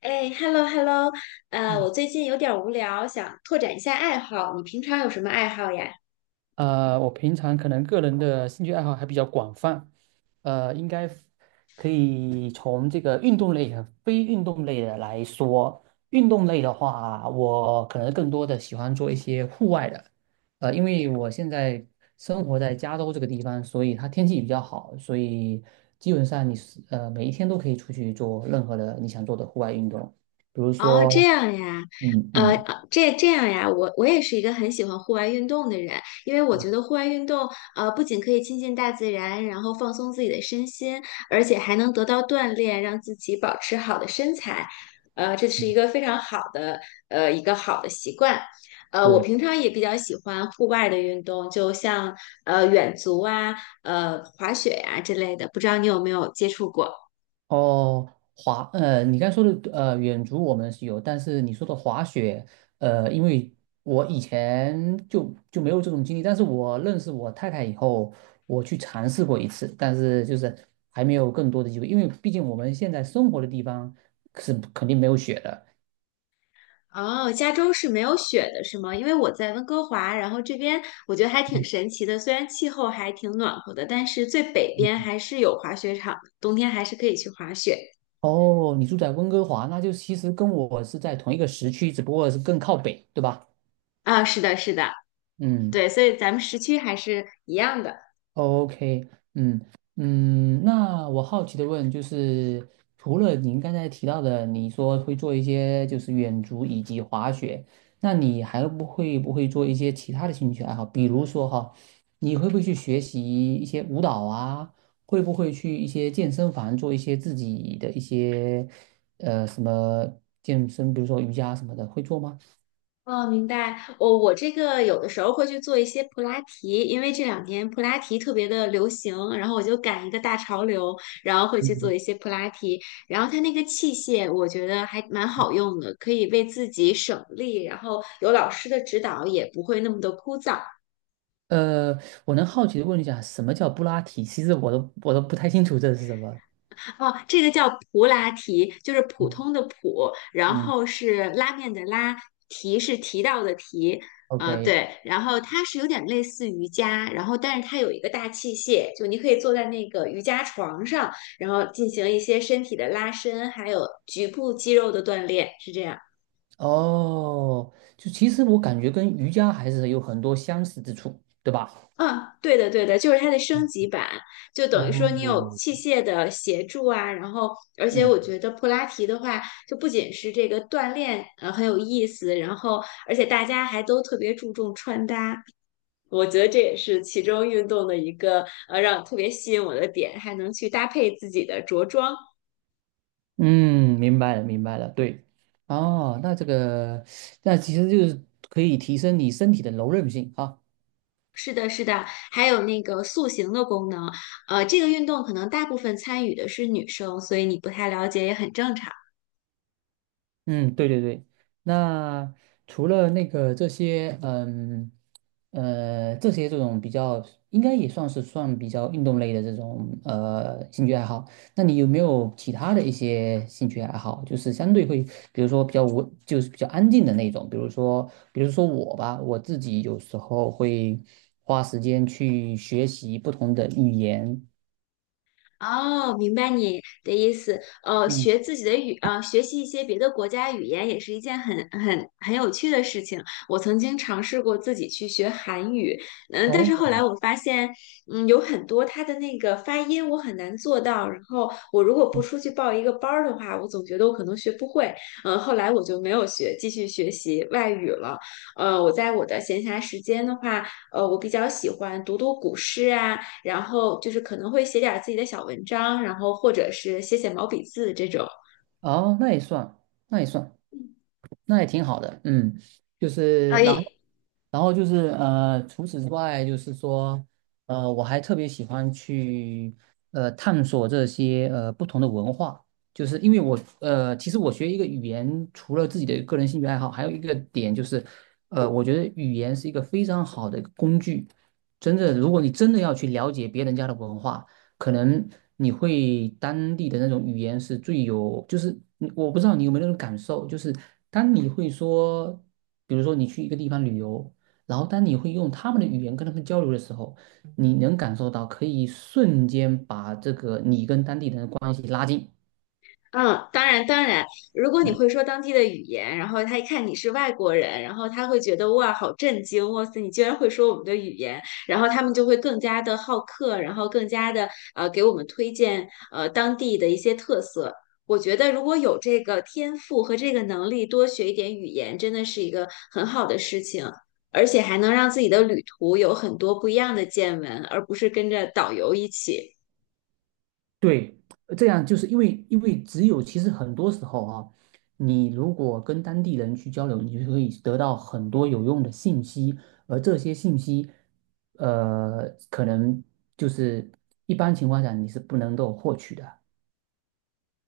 哎，hello hello，嗯我最近有点儿无聊，想拓展一下爱好。你平常有什么爱好呀？我平常可能个人的兴趣爱好还比较广泛，呃，应该 f- 可以从这个运动类和非运动类的来说。运动类的话，我可能更多的喜欢做一些户外的，因为我现在生活在加州这个地方，所以它天气比较好，所以基本上你是每一天都可以出去做任何的你想做的户外运动，比如哦，这说，样呀，嗯呃，嗯呃这这样呀，我也是一个很喜欢户外运动的人，因为我嗯觉得户外运动，不仅可以亲近大自然，然后放松自己的身心，而且还能得到锻炼，让自己保持好的身材，这是一嗯，个非常好的，一个好的习惯。我对。平常也比较喜欢户外的运动，就像远足啊、滑雪呀之类的，不知道你有没有接触过？哦，你刚才说的远足我们是有，但是你说的滑雪，因为我以前就没有这种经历，但是我认识我太太以后，我去尝试过一次，但是就是还没有更多的机会，因为毕竟我们现在生活的地方是肯定没有雪的。哦，加州是没有雪的，是吗？因为我在温哥华，然后这边我觉得还挺嗯神奇的，虽然气候还挺暖和的，但是最北边嗯，还是有滑雪场的，冬天还是可以去滑雪。哦，你住在温哥华，那就其实跟我是在同一个时区，只不过是更靠北，对吧？啊，是的，是的，嗯。对，所以咱们时区还是一样的。OK。嗯嗯，那我好奇的问就是，除了您刚才提到的，你说会做一些就是远足以及滑雪，那你还不会不会做一些其他的兴趣爱好？比如说哈，你会不会去学习一些舞蹈啊？会不会去一些健身房做一些自己的一些呃什么健身，比如说瑜伽什么的，会做吗？哦，明白。我这个有的时候会去做一些普拉提，因为这两年普拉提特别的流行，然后我就赶一个大潮流，然后会去做嗯。一些普拉提。然后它那个器械，我觉得还蛮好用的，可以为自己省力，然后有老师的指导也不会那么的枯燥。呃，我能好奇的问一下，什么叫布拉提？其实我都不太清楚这是什么。哦，这个叫普拉提，就是普嗯。通的普，然嗯后是拉面的拉，提是提到的提，啊，OK。对，然后它是有点类似瑜伽，然后但是它有一个大器械，就你可以坐在那个瑜伽床上，然后进行一些身体的拉伸，还有局部肌肉的锻炼，是这样。哦，就其实我感觉跟瑜伽还是有很多相似之处，对吧？嗯，对的，对的，就是它的升嗯。级版，就等于说你有哦。器械的协助啊，然后而且嗯我觉得普拉提的话，就不仅是这个锻炼，很有意思，然后而且大家还都特别注重穿搭，我觉得这也是其中运动的一个让特别吸引我的点，还能去搭配自己的着装。嗯，明白了，明白了，对。哦，那这个，那其实就是可以提升你身体的柔韧性啊。是的，是的，还有那个塑形的功能，这个运动可能大部分参与的是女生，所以你不太了解也很正常。嗯，对对对。那除了那个这些，嗯，这些这种比较，应该也算是算比较运动类的这种兴趣爱好。那你有没有其他的一些兴趣爱好？就是相对会，比如说比较无，就是比较安静的那种，比如说我吧，我自己有时候会花时间去学习不同的语言。哦，明白你的意思。嗯。学自己的语，学习一些别的国家语言也是一件很有趣的事情。我曾经尝试过自己去学韩语，嗯，但是后哦。来我发现，嗯，有很多它的那个发音我很难做到。然后我如果不出去报一个班儿的话，我总觉得我可能学不会。嗯，后来我就没有学，继续学习外语了。我在我的闲暇时间的话，我比较喜欢读读古诗啊。然后就是可能会写点自己的小文章，然后或者是写写毛笔字这种。哦，那也算，那也算。那也挺好的，嗯，就是然后，哎，然后就是除此之外，就是说，我还特别喜欢去探索这些不同的文化，就是因为我呃，其实我学一个语言，除了自己的个人兴趣爱好，还有一个点就是，我觉得语言是一个非常好的一个工具，真的，如果你真的要去了解别人家的文化。可能你会当地的那种语言是最有，就是你我不知道你有没有那种感受，就是当你会说，比如说你去一个地方旅游，然后当你会用他们的语言跟他们交流的时候，你能感受到可以瞬间把这个你跟当地人的关系拉近。嗯，当然当然，如果你嗯。会说当地的语言，然后他一看你是外国人，然后他会觉得哇，好震惊，哇塞，你居然会说我们的语言，然后他们就会更加的好客，然后更加的给我们推荐当地的一些特色。我觉得如果有这个天赋和这个能力，多学一点语言，真的是一个很好的事情，而且还能让自己的旅途有很多不一样的见闻，而不是跟着导游一起。对，这样就是因为只有其实很多时候啊，你如果跟当地人去交流，你就可以得到很多有用的信息，而这些信息，呃，可能就是一般情况下你是不能够获取的。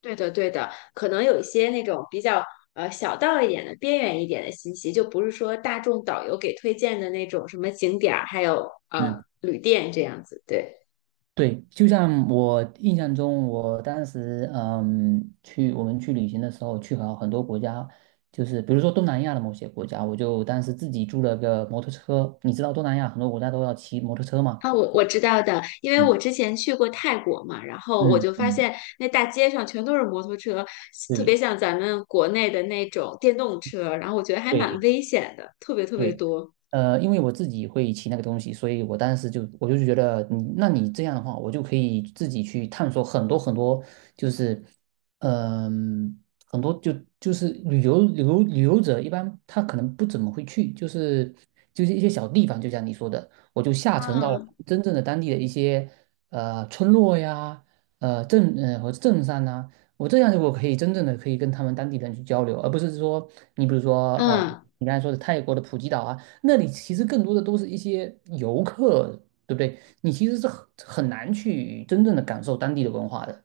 对的，对的，可能有一些那种比较小道一点的、边缘一点的信息，就不是说大众导游给推荐的那种什么景点儿，还有嗯，旅店这样子。对，对，就像我印象中，我当时我们去旅行的时候，去好很多国家，就是比如说东南亚的某些国家，我就当时自己租了个摩托车。你知道东南亚很多国家都要骑摩托车嘛？啊，我知道的，因为我嗯之前去过泰国嘛，然后我嗯就发嗯，现那大街上全都是摩托车，特别对像咱们国内的那种电动车，然后我觉得还蛮对，危险的，特别特别对。多。因为我自己会骑那个东西，所以我就觉得你，那你这样的话，我就可以自己去探索很多很多，就是嗯、很多就就是旅游者一般他可能不怎么会去，就是一些小地方，就像你说的，我就下沉到嗯真正的当地的一些村落呀，镇上呐、我这样就我可以真正的可以跟他们当地人去交流，而不是说你比如说呃。嗯。你刚才说的泰国的普吉岛啊，那里其实更多的都是一些游客，对不对？你其实是很很难去真正的感受当地的文化的。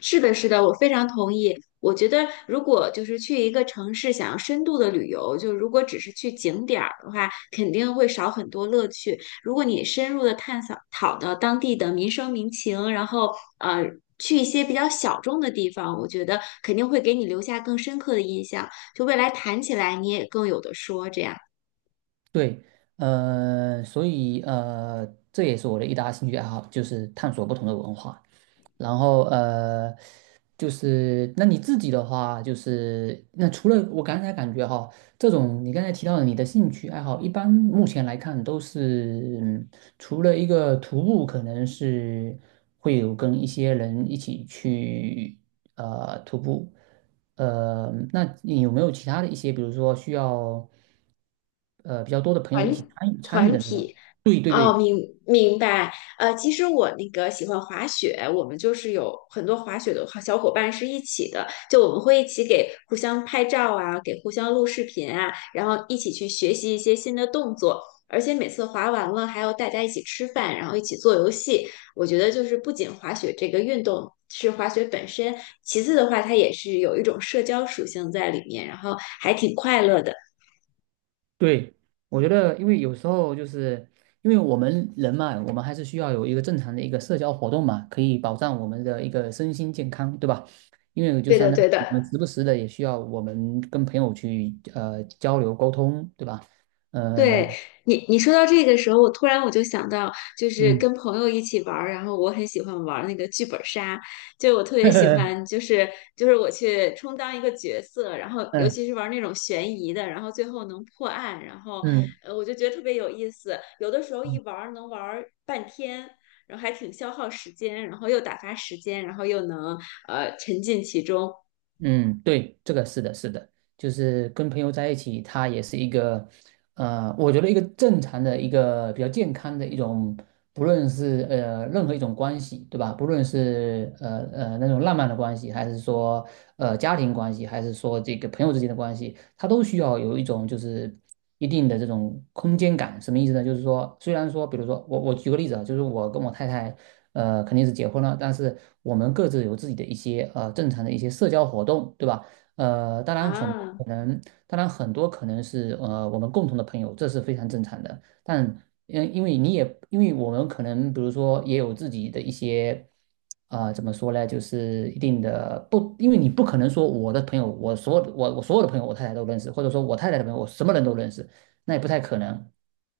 是的，是的，我非常同意。我觉得，如果就是去一个城市想要深度的旅游，就如果只是去景点儿的话，肯定会少很多乐趣。如果你深入的探索讨到当地的民生民情，然后呃去一些比较小众的地方，我觉得肯定会给你留下更深刻的印象。就未来谈起来，你也更有的说这样。对，所以这也是我的一大兴趣爱好，就是探索不同的文化。然后就是那你自己的话，就是那除了我刚才感觉哈，这种你刚才提到的你的兴趣爱好，一般目前来看都是，嗯，除了一个徒步，可能是会有跟一些人一起去徒步。那你有没有其他的一些，比如说需要比较多的朋友一起团参与团的那种？体，对对哦，明白。其实我那个喜欢滑雪，我们就是有很多滑雪的好小伙伴是一起的，就我们会一起给互相拍照啊，给互相录视频啊，然后一起去学习一些新的动作。而且每次滑完了，还要大家一起吃饭，然后一起做游戏。我觉得就是不仅滑雪这个运动是滑雪本身，其次的话，它也是有一种社交属性在里面，然后还挺快乐的。对，我觉得因为有时候就是因为我们人嘛，我们还是需要有一个正常的一个社交活动嘛，可以保障我们的一个身心健康，对吧？因为就对相的，当于对我们的。时不时的也需要我们跟朋友去交流沟通，对吧？呃，对你说到这个时候，我突然就想到，就是嗯。跟朋友一起玩儿，然后我很喜欢玩儿那个剧本杀，就我特别喜欢，就 是就是我去充当一个角色，然后尤嗯其是玩儿那种悬疑的，然后最后能破案，然后嗯。我就觉得特别有意思。有的时候一玩儿能玩儿半天，然后还挺消耗时间，然后又打发时间，然后又能沉浸其中嗯，对，这个是的，是的，就是跟朋友在一起，他也是一个，我觉得一个正常的一个比较健康的一种，不论是任何一种关系，对吧？不论是那种浪漫的关系，还是说家庭关系，还是说这个朋友之间的关系，它都需要有一种就是一定的这种空间感。什么意思呢？就是说，虽然说，比如说我举个例子啊，就是我跟我太太肯定是结婚了，但是我们各自有自己的一些正常的一些社交活动，对吧？呃，当然很多啊。可能。当然，很多可能是我们共同的朋友，这是非常正常的。但嗯，因为你也因为我们可能比如说也有自己的一些啊、呃怎么说呢，就是一定的不，因为你不可能说我的朋友，我所有的朋友，我太太都认识，或者说我太太的朋友，我什么人都认识，那也不太可能，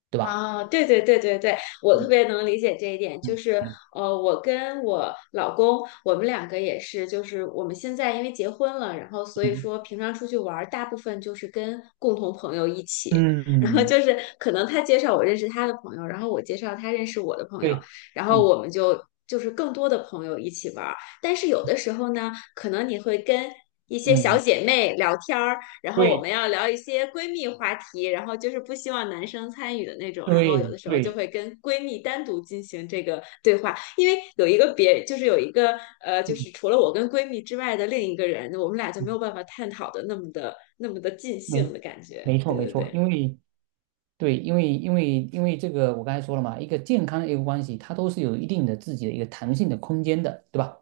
对吧？啊，对对对对对，我特嗯别能理解这一点。就嗯是，嗯我跟我老公，我们两个也是，就是我们现在因为结婚了，然后所以嗯说平常出去玩儿，大部分就是跟共同朋友一起。嗯，然后嗯就是可能他介绍我认识他的朋友，然后我介绍他认识我的朋友，对，然后嗯我们就就是更多的朋友一起玩儿。但是有的时候呢，可能你会跟一些小嗯，姐妹聊天儿，然后我们对，要聊一些闺蜜话题，然后就是不希望男生参与的那种，然后有对，的时候就对，会跟闺蜜单独进行这个对话，因为有一个别，就是有一个就嗯，是除了我跟闺蜜之外的另一个人，我们俩就没嗯，有办法探讨的那么的那么的尽兴没，的感觉。没错对没对错，对，因为这个我刚才说了嘛，一个健康的一个关系，它都是有一定的自己的一个弹性的空间的，对吧？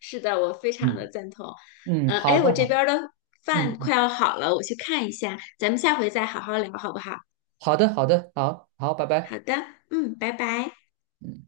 是的，我非常的嗯赞同。嗯，嗯、好哎，我的，这边好，儿的嗯饭嗯，快要好了，我去看一下，咱们下回再好好聊，好不好？好的，好的，好好，拜好拜。的，嗯，拜拜。嗯。